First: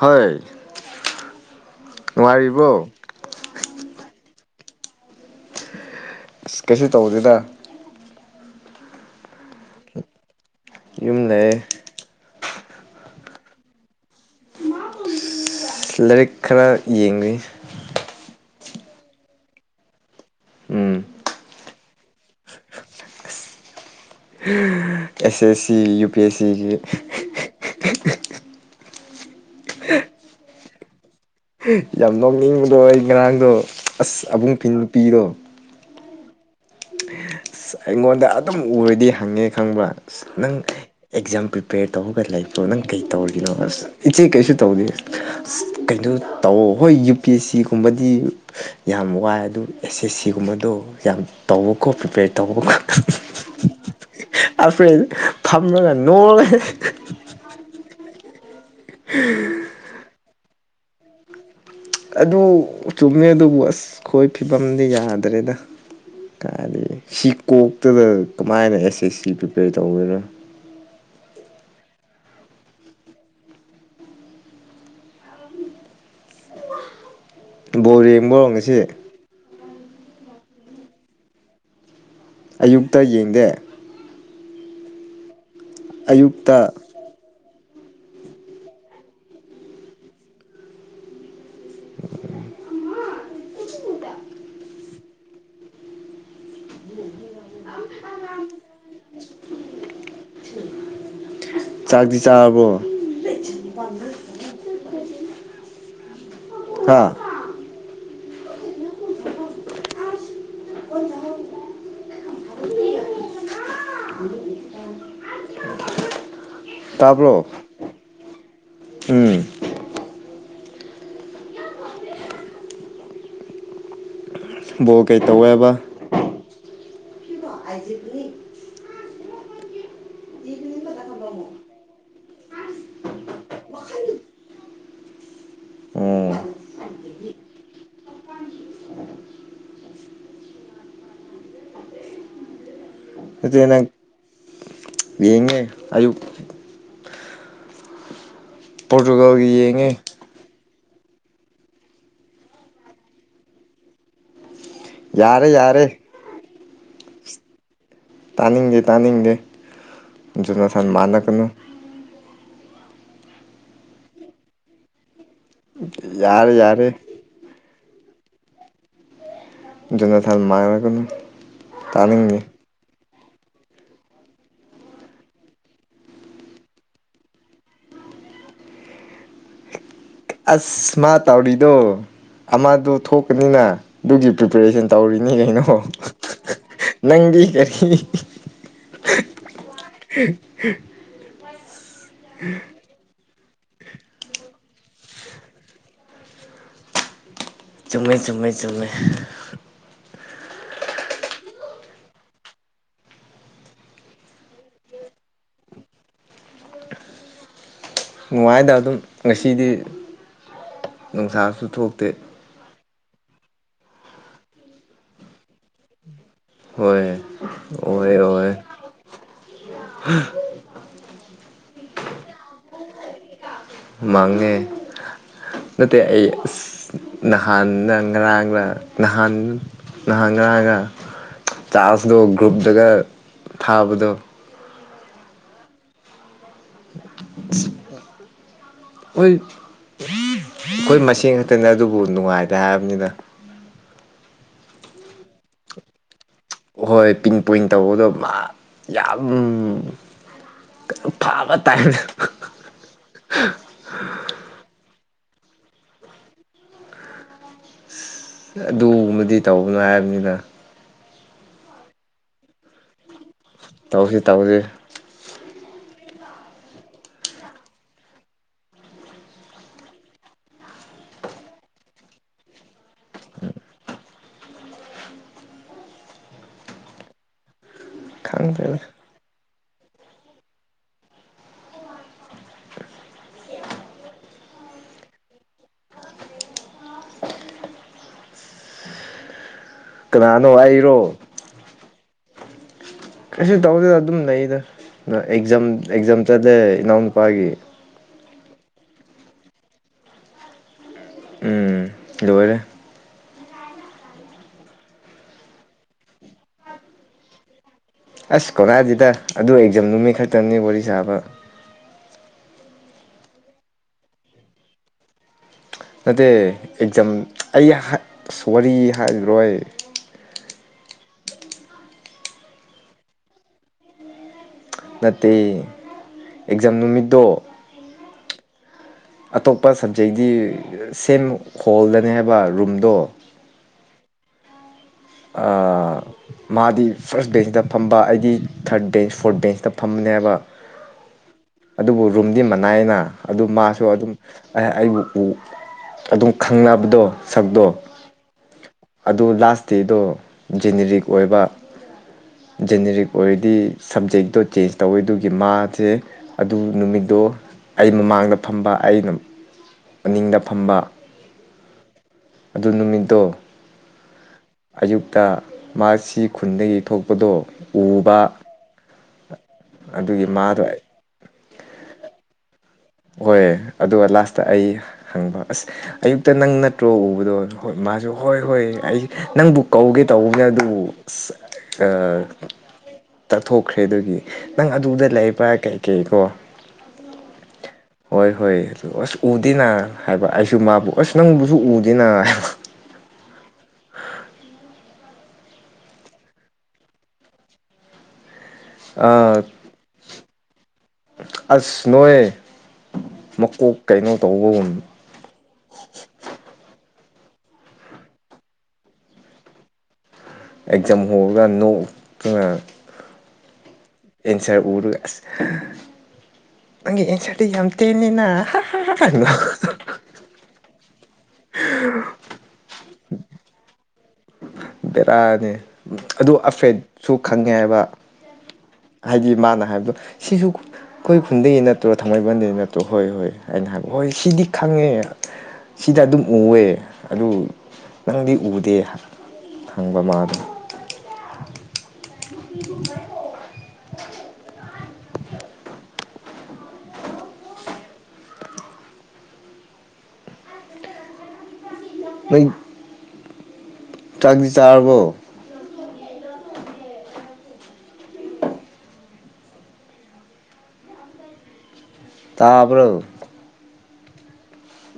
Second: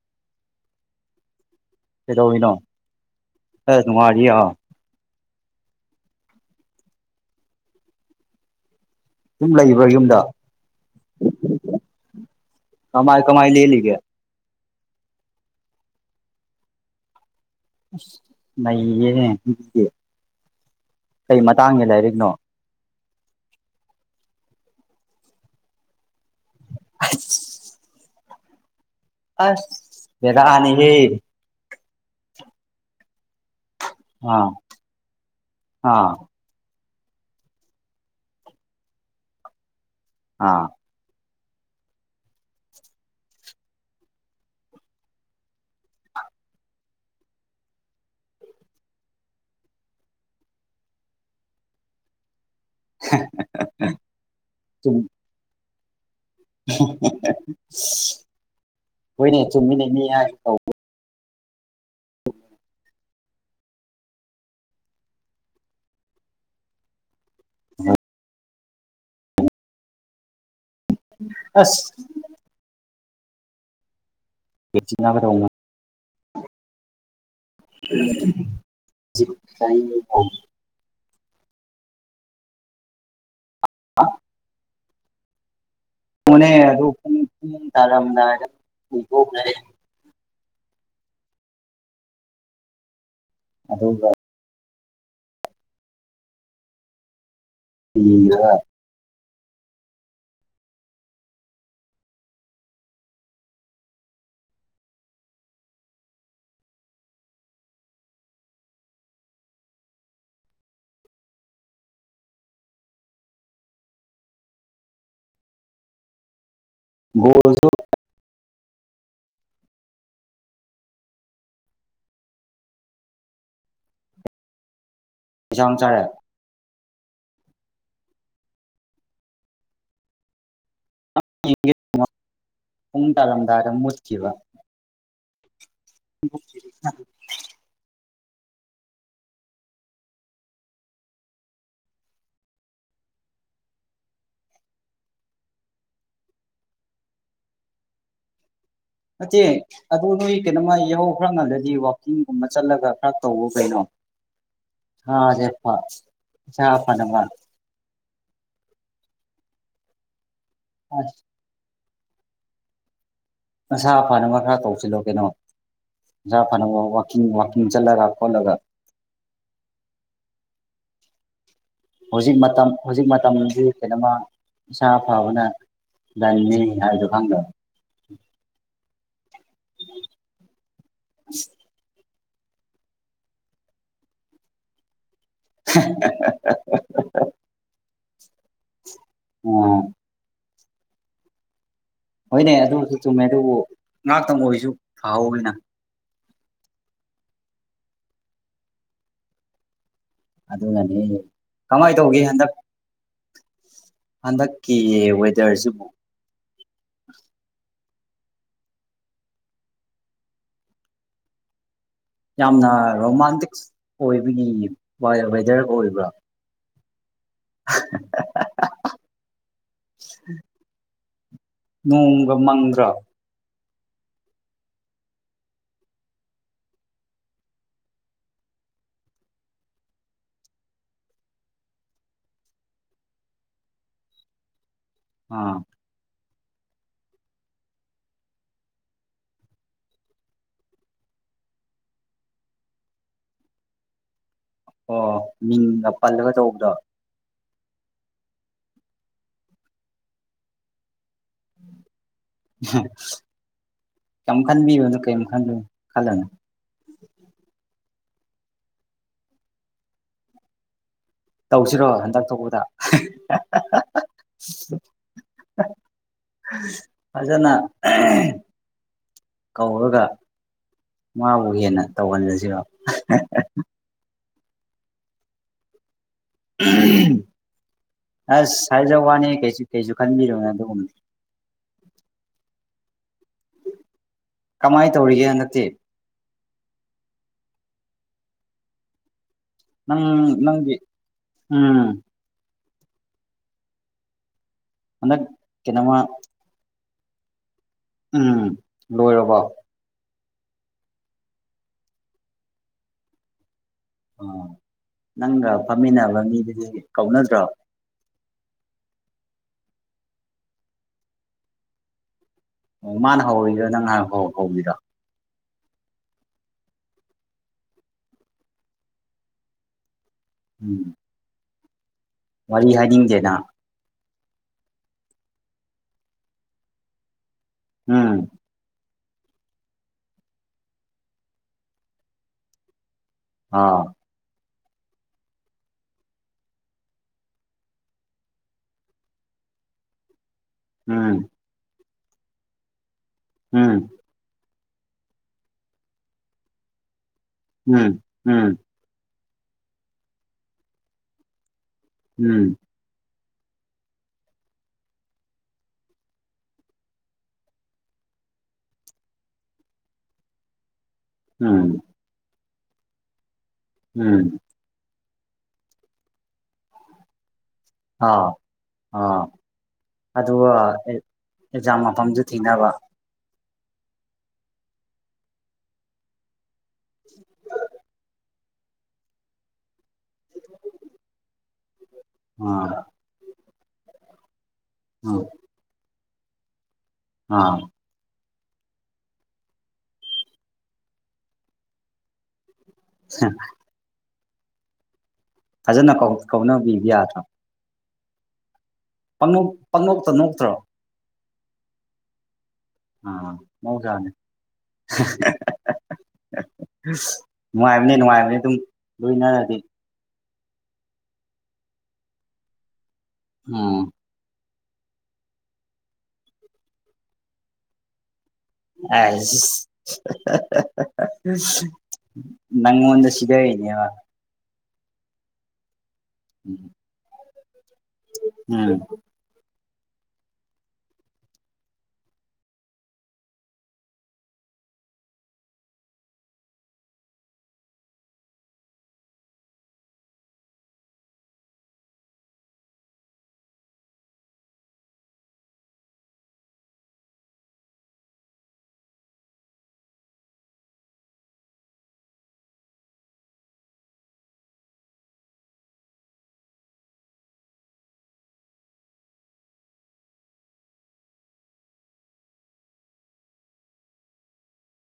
ꯍꯣꯏ ꯀꯩꯗꯧꯔꯤꯅꯣ ꯅꯨꯡꯉꯥꯏꯔꯤꯕꯣ ꯑꯦ ꯅꯨꯡꯉꯥꯏꯔꯤ ꯑꯥ ꯑꯁ ꯀꯩꯁꯨ ꯇꯧꯗꯦꯗ ꯁꯨꯝ ꯂꯩꯕ꯭ꯔꯥ ꯌꯨꯝꯗ ꯌꯨꯝ ꯂꯩꯌꯦ ꯀꯃꯥꯏ ꯀꯃꯥꯏ ꯂꯦꯜꯂꯤꯒꯦ ꯂꯥꯏꯔꯤꯛ ꯈꯔ ꯌꯦꯡꯔꯤ ꯑꯁ ꯅꯩꯔꯦꯅꯦ ꯑꯗꯨꯗꯤ ꯎꯝ ꯀꯩ ꯃꯇꯥꯡꯒꯤ ꯂꯥꯏꯔꯤꯛꯅꯣ ꯑꯦꯁ S C U P S ꯁꯤꯒꯤ [unintelligible] ꯑꯁ ꯕꯦꯔꯥꯅꯤꯍꯦ ꯌꯥꯝ ꯅꯣꯛꯅꯤꯡꯕꯗꯣ ꯑꯩ ꯉꯔꯥꯡꯗꯣ ꯑꯁ ꯑꯥ ꯑꯕꯨꯡꯄꯤ ꯅꯨꯄꯤꯗꯣ ꯑꯥ ꯑꯁ ꯑꯩꯉꯣꯟꯗ ꯑꯗꯨꯝ ꯎꯔꯗꯤ ꯍꯪꯉꯦ ꯈꯪꯕ꯭ꯔꯥ ꯑꯁ ꯅꯪ ꯑꯥ ꯑꯦꯛꯖꯥꯝ ꯄ꯭ꯔꯤꯄꯦꯌꯔ ꯇꯧꯔꯒ ꯂꯩꯕ꯭ꯔꯣ ꯅꯪ ꯀꯩ ꯇꯧꯔꯤꯒꯤꯅꯣ ꯑꯁ ꯏꯆꯦ ꯀꯩꯁꯨ ꯇꯧꯗꯦ ꯑꯁ ꯀꯩꯅꯣ ꯇꯧ ꯍꯣꯏ ꯌꯨ ꯄꯤ ꯑꯦꯁ ꯁꯤꯒꯨꯝꯕꯗꯤ ꯌꯥꯝ ꯋꯥꯏ ꯑꯗꯨ ꯑꯦꯁ ꯑꯦꯁ ꯁꯤꯒꯨꯝꯕꯗꯣ ꯌꯥꯝ ꯇꯧꯌꯣꯀꯣ ꯄ꯭ꯔꯤꯄꯦꯌꯔ ꯇꯧꯕ ꯈꯛꯇꯪ ꯆꯨꯝ ꯑꯈꯣꯏꯟ ꯐꯝꯔꯒ ꯅꯣꯛꯂꯒ ꯍꯣꯏꯅꯦ ꯆꯨꯝꯃꯤꯅꯦ ꯃꯤ ꯍꯥꯏꯗꯣ ꯇꯧ ꯑꯗꯨ ꯆꯨꯝꯃꯦ ꯑꯗꯨꯕꯨ ꯑꯁ ꯈꯣꯏ ꯐꯤꯕꯝꯗꯤ ꯌꯥꯗ꯭ꯔꯦꯗ ꯀꯥꯏꯗꯒꯤ ꯁꯤ ꯀꯣꯛꯇꯗ ꯀꯃꯥꯏꯅ ꯑꯦꯁ ꯑꯦꯁ ꯁꯤ ꯄ꯭ꯔꯤꯄꯦꯌꯔ ꯇꯧꯒꯔꯣ ꯑꯁ [unintelligible] ꯕꯣꯜ ꯌꯦꯡꯕ꯭ꯔꯣ ꯉꯁꯤ [unintelligible] ꯑꯌꯨꯛꯇ ꯌꯦꯡꯗꯦ [unintelligible] ꯑꯌꯨꯛꯇ [unintelligible] ꯑꯗꯨ ꯄꯨꯡ ꯄꯨꯡ ꯇꯥꯔꯝꯗꯥꯏꯗ [unintelligible] [unintelligible] ꯑꯗꯨꯒ [unintelligible] ꯆꯥꯛꯇꯤ ꯆꯥꯔꯕꯣ [unintelligible] ꯍꯥꯥ ꯇꯥꯕ꯭ꯔꯣ ꯒꯣꯜ ꯎꯝ ꯕꯣꯜ ꯀꯩ ꯇꯧꯋꯦꯕ ꯀꯩꯁꯥꯝ ꯆꯥꯔꯦ [unintelligible] [unintelligible] ꯄꯨꯡ ꯇꯥꯔꯝꯗꯥꯏꯗ ꯃꯨꯠꯈꯤꯕ ꯎꯝ [unintelligible] ꯑꯗꯨꯗꯤ ꯅꯪ ꯌꯦꯡꯉꯦ ꯑꯌꯨꯛ ꯅꯠꯇꯦ ꯄꯣꯔꯇꯨꯒꯜꯒꯤ ꯌꯦꯡꯉꯦ ꯑꯗꯨ ꯅꯣꯏ ꯀꯩꯅꯣꯃ ꯌꯥꯍꯧ ꯈꯔ ꯉꯜꯂꯗꯤ ꯋꯥꯛꯀꯤꯡꯒꯨꯝꯕ ꯆꯠꯂꯒ ꯈꯔ ꯇꯧꯕ ꯀꯩꯅꯣ ꯌꯥꯔꯦ ꯌꯥꯔꯦ [unintelligible] ꯏꯁꯥ ꯐꯅꯕ ꯇꯥꯅꯤꯡꯗꯦ ꯇꯥꯅꯤꯡꯗꯦ ꯖꯣꯅꯥꯊꯟ ꯃꯥꯟꯅꯒꯅꯨ ꯅꯁꯥ ꯐꯅꯕ ꯈꯔ ꯇꯧꯁꯤꯜꯂꯣ ꯀꯩꯅꯣ ꯅꯁꯥ ꯌꯥꯔꯦ ꯐꯅꯕ ꯌꯥꯔꯦ ꯋꯥꯛ ꯀꯤꯡ ꯋꯥꯛꯀꯤꯡ ꯆꯠꯂꯒ ꯈꯣꯠꯂꯒ ꯖꯣꯅꯥꯊꯟ ꯃꯥꯏꯔꯒꯅꯨ ꯍꯧꯖꯤꯛ ꯃꯇꯝ ꯍꯧꯖꯤꯛ ꯃꯇꯝꯁꯤ ꯀꯩꯅꯣꯃ ꯏꯁꯥ ꯐꯕꯅ ꯂꯟꯅꯤ ꯍꯥꯏꯕꯗꯨ ꯈꯪꯗ ꯑꯁ ꯃꯥ ꯇꯧꯔꯤꯗꯣ ꯑꯃꯗꯨ ꯊꯣꯛꯄꯅꯤꯅ ꯑꯗꯨꯒꯤ ꯄ꯭ꯔꯤꯄꯦꯔꯦꯁꯟ ꯇꯧꯔꯤꯅꯤ ꯀꯩꯅꯣ ꯅꯪꯗꯤ ꯌꯈꯤ ꯑꯣ ꯍꯣꯏꯅꯦ ꯑꯗꯨꯁꯨ ꯆꯨꯝꯃꯦ ꯑꯗꯨꯕꯨ ꯉꯥꯛꯇꯪ ꯑꯣꯏꯁꯨ ꯐꯍꯧꯅ ꯆꯨꯝꯃꯦ ꯆꯨꯝꯃꯦ ꯆꯨꯝꯃꯦ ꯑꯗꯨꯅꯅꯦ ꯀꯃꯥꯏ ꯇꯧꯒꯦ ꯍꯟꯗꯛ ꯍꯟꯗꯛꯀꯤ ꯋꯦꯗꯔꯁꯤꯕꯨ ꯅꯨꯡꯉꯥꯏꯗ ꯑꯗꯨꯝ ꯉꯁꯤꯗꯤ ꯅꯨꯡꯁꯥꯁꯨ ꯊꯣꯛꯇꯦ ꯌꯥꯝꯅ ꯔꯣꯃꯥꯟꯇꯤꯛ ꯑꯣꯏꯕꯒꯤ ꯋꯦꯗꯔ ꯑꯣꯏꯕ꯭ꯔꯥ ꯍꯣꯏ ꯑꯣꯏ ꯑꯣꯏ ꯅꯣꯡꯒ ꯃꯪꯗꯔꯥ ꯃꯪꯉꯦ ꯅꯠꯇꯦ ꯑꯩ ꯑꯁ ꯅꯍꯥꯟꯅ ꯉꯔꯥꯡꯅ ꯅꯍꯥꯟ ꯅꯍꯥꯟ ꯅꯍꯥꯟꯒ ꯆꯥꯔꯖꯇꯣ ꯒ꯭ꯔꯨꯞꯇꯒ ꯊꯥꯕꯗꯣ ꯑ ꯍꯣꯏ ꯑꯩꯈꯣꯏ ꯃꯁꯤꯡ ꯈꯛꯇꯅꯦ ꯑꯗꯨꯕꯨ ꯅꯨꯡꯉꯥꯏꯗꯦ ꯍꯥꯏꯕꯅꯤꯅ ꯑꯣ ꯃꯤꯡꯗ ꯄꯜꯂꯒ ꯇꯧꯕꯗꯣ ꯍꯣꯏ ꯄꯤꯟ ꯄꯣꯏꯟ ꯇꯧꯕꯗꯣ ꯃꯥ ꯌꯥꯝ ꯐꯥꯕ ꯇꯥꯏꯅ ꯀꯩꯝ ꯈꯟꯕꯤꯌꯨꯅꯣ ꯀꯔꯤꯝ ꯈꯟꯗꯣꯏꯅ ꯈꯜꯂꯅꯨ ꯑꯗꯨꯒꯨꯝꯕꯗꯤ ꯇꯧꯕꯅꯣ ꯍꯥꯏꯕꯅꯤꯅ ꯇꯧꯁꯤꯔꯣ ꯍꯟꯗꯛ ꯊꯣꯛꯄꯗ ꯇꯧꯁꯤ ꯇꯧꯁꯤ ꯐꯖꯅ ꯀꯧꯔꯒ ꯃꯥꯕꯨ ꯍꯦꯟꯅ ꯇꯧꯍꯜꯂꯁꯤꯔꯣ ꯑꯁ ꯈꯪꯗꯦꯗ ꯍꯥꯏꯖ ꯋꯥꯅꯤ ꯀꯩꯁꯨ ꯀꯩꯁꯨ ꯈꯟꯕꯤꯔꯕꯔꯕꯅꯦ ꯑꯗꯨꯒꯨꯝꯕꯅꯤ ꯀꯃꯥꯏꯅ ꯇꯧꯔꯤꯒꯦ ꯍꯟꯗꯛꯇꯤ ꯅꯪ ꯀꯅꯥꯅꯣ ꯅꯪꯒꯤ ꯑꯩꯔꯣ ꯎꯝ ꯀꯩꯁꯨ ꯇꯧꯗꯦꯗ ꯑꯗꯨꯝ ꯂꯩꯗ ꯍꯟꯗꯛ ꯑꯦꯛꯖꯥꯝ ꯀꯩꯅꯣꯃ ꯑꯦꯛꯖꯥꯝ ꯆꯠꯂꯦ ꯏꯅꯥꯎꯅꯨꯄꯥꯒꯤ ꯎꯝ ꯂꯣꯏꯔꯕꯣ ꯎꯝ ꯂꯣꯏꯔꯦ ꯑꯣ ꯅꯪꯒ ꯐꯝꯃꯤꯟꯅꯕ ꯃꯤꯗꯨꯗꯤ ꯀꯧꯅꯗ꯭ꯔꯣ ꯑꯁ ꯀꯧꯅꯥꯗꯤꯗ ꯑꯗꯨ ꯑꯦꯛꯖꯝ ꯅꯨꯃꯤꯠ ꯈꯛꯇꯅꯤ ꯋꯥꯔꯤ ꯁꯥꯕ ꯑꯣ ꯃꯥꯅ ꯍꯧꯔꯤꯔꯣ ꯅꯪ ꯍꯥꯟ ꯍꯧꯕꯤꯔꯣ ꯅꯠꯇꯦ ꯑꯦꯛꯖꯝ ꯑꯩ ꯍꯥꯏ ꯋꯥꯔꯤ ꯍꯥꯏꯔꯔꯣꯏ ꯎꯝ ꯋꯥꯔꯤ ꯍꯥꯏꯅꯤꯡꯗꯦꯅ ꯅꯠꯇꯦ ꯑꯦꯛꯖꯥꯝ ꯅꯨꯃꯤꯠꯇꯣ ꯑ ꯑꯇꯣꯞꯄ ꯁꯕꯖꯦꯛꯒꯤ ꯁꯦꯝ ꯍꯣꯜꯗꯅꯤ ꯍꯥꯏꯕ ꯔꯨꯝꯗꯣ ꯑ ꯑꯥ ꯃꯥꯗꯤ ꯐꯥꯔꯁ ꯕꯦꯟꯁꯇ ꯐꯝꯕ ꯑꯩꯗꯤ ꯊꯥꯔꯠ ꯕꯦꯟꯁ ꯐꯣꯔꯠ ꯕꯦꯟꯁꯇ ꯐꯝꯕꯅꯦꯕ ꯎꯝ ꯑꯗꯨꯕꯨ ꯔꯨꯝꯗꯤ ꯃꯅꯥꯏꯅ ꯑꯗꯨ ꯎꯝ ꯃꯥꯁꯨ ꯑꯗꯨꯝ ꯑꯦ ꯑꯩꯕꯨ ꯎ ꯑꯗꯨꯝ ꯈꯪꯅꯕꯗꯣ ꯁꯛꯇꯣ ꯎꯝ ꯎꯝ ꯑꯗꯨ ꯂꯥꯁ ꯗꯦꯗꯣ ꯖꯦꯅꯦꯔꯤꯛ ꯑꯣꯏꯕ ꯎꯝ ꯖꯦꯅꯦꯔꯤꯛ ꯑꯣꯏꯔꯗꯤ ꯁꯞꯖꯦꯛꯇꯣ ꯆꯦꯟꯖ ꯇꯧꯋꯦ ꯑꯗꯨꯒꯤ ꯃꯥꯁꯦ ꯑꯗꯨ ꯅꯨꯃꯤꯠꯇꯣ ꯑꯩ ꯃꯃꯥꯡꯗ ꯐꯝꯕ ꯑꯩꯅ ꯑꯅꯤꯡꯗ ꯐꯝꯕ ꯎꯝ ꯑꯗꯨ ꯅꯨꯃꯤꯠꯇꯣ ꯎꯝ ꯑꯌꯨꯛꯇ ꯃꯥꯁꯤ ꯈꯨꯟꯗꯒꯤ ꯊꯣꯛꯄꯗꯣ ꯑꯥꯎ ꯎꯕ ꯑꯥ ꯑꯗꯨꯒꯤ ꯑꯗꯨꯒ ꯃꯥꯗꯣ ꯑꯦ ꯑꯦꯛꯖꯥꯝ ꯃꯐꯝꯁꯨ ꯊꯤꯅꯕ ꯍꯣꯏ ꯑꯗꯨꯒ ꯂꯥꯁꯇ ꯑꯩ ꯍꯪꯕ ꯑꯁ ꯑꯌꯨꯛꯇ ꯅꯪꯅ ꯇ꯭ꯔꯣ ꯎꯕꯗꯣ ꯍꯣꯏ ꯃꯥꯁꯨ ꯍꯣꯏ ꯍꯣꯏ ꯑꯩ ꯅꯪꯕꯨ ꯀꯧꯒꯦ ꯇꯧꯕꯒꯤ ꯑꯗꯨꯕꯨ ꯑꯁ ꯑ ꯎꯝ ꯇꯠꯊꯣꯛꯈ꯭ꯔꯦ ꯑꯗꯨꯒꯤ ꯅꯪ ꯑꯗꯨꯗ ꯑꯥ ꯂꯩꯕ꯭ꯔꯥ ꯀꯩꯀꯩ ꯀꯣ ꯑꯥ ꯍꯣꯏ ꯍꯣꯏ ꯑꯗꯨ ꯑꯁ ꯎꯗꯦꯅ ꯍꯥꯏꯕ ꯑꯩꯁꯨ ꯃꯥꯕꯨ ꯑꯁ ꯅꯪꯕꯨꯁꯨ ꯎꯗꯦꯅ ꯍꯥꯏꯕ ꯎꯝ ꯐꯖꯅ ꯀꯧ ꯀꯧꯅꯕꯤꯕ ꯌꯥꯗ꯭ꯔꯣ ꯍꯥꯏꯕ ꯄꯪꯅꯣꯛ ꯄꯪꯅꯣꯛꯇ ꯅꯣꯛꯇ꯭ꯔꯣ ꯑꯁ ꯅꯣꯛꯑꯦ ꯑꯥ ꯃꯧꯖꯥꯅꯦ ꯇꯧꯕꯒꯨꯝ ꯅꯨꯡꯉꯥꯏꯕꯅꯦ ꯅꯨꯡꯉꯥꯏꯕꯅꯦ ꯑꯗꯨꯝ ꯂꯣꯏꯅꯔꯗꯤ ꯑꯦꯛꯖꯥꯝ ꯍꯧꯔꯒ ꯅꯣꯛꯇꯅ ꯑ ꯑꯦꯟꯁꯔ ꯎꯔꯒ ꯑꯁ ꯅꯪꯒꯤ ꯑꯦꯟꯁꯔꯗꯤ ꯌꯥꯝ ꯇꯦꯜꯂꯤꯅ ꯑꯥꯏꯁ ꯅꯪꯉꯣꯟꯗ ꯁꯤꯗꯔꯤꯅꯦꯕ ꯕꯦꯔꯥꯅꯤ ꯑꯗꯨ ꯎꯝ ꯑꯐ꯭ꯔꯦꯠꯁꯨ ꯈꯪꯉꯦ ꯍꯥꯏꯕ ꯎꯝ ꯍꯥꯏꯗꯤ ꯃꯥꯅ ꯍꯥꯏꯕꯗꯣ ꯁꯤꯁꯨ ꯑꯈꯣꯏ ꯈꯨꯟꯗꯒꯤ ꯅꯠꯇ꯭ꯔꯣ ꯊꯥꯡꯃꯩꯕꯟꯗꯒꯤꯗꯒꯤ ꯅꯠꯇ꯭ꯔꯣ ꯍꯣꯏ ꯍꯣꯏ ꯑꯩꯅ ꯍꯥꯏꯕ ꯍꯣꯏ ꯁꯤꯗꯤ ꯈꯪꯉꯦ ꯁꯤꯗ ꯑꯗꯨꯝ ꯎꯋꯦ ꯑꯗꯨ ꯅꯪꯗꯤ ꯎꯗꯦ ꯍꯪꯕ ꯃꯥꯗꯣ [unintelligible] ꯄꯩ ꯆꯥꯛꯗꯤ ꯆꯔꯔꯕꯣ ꯇꯥꯕ꯭ꯔꯣ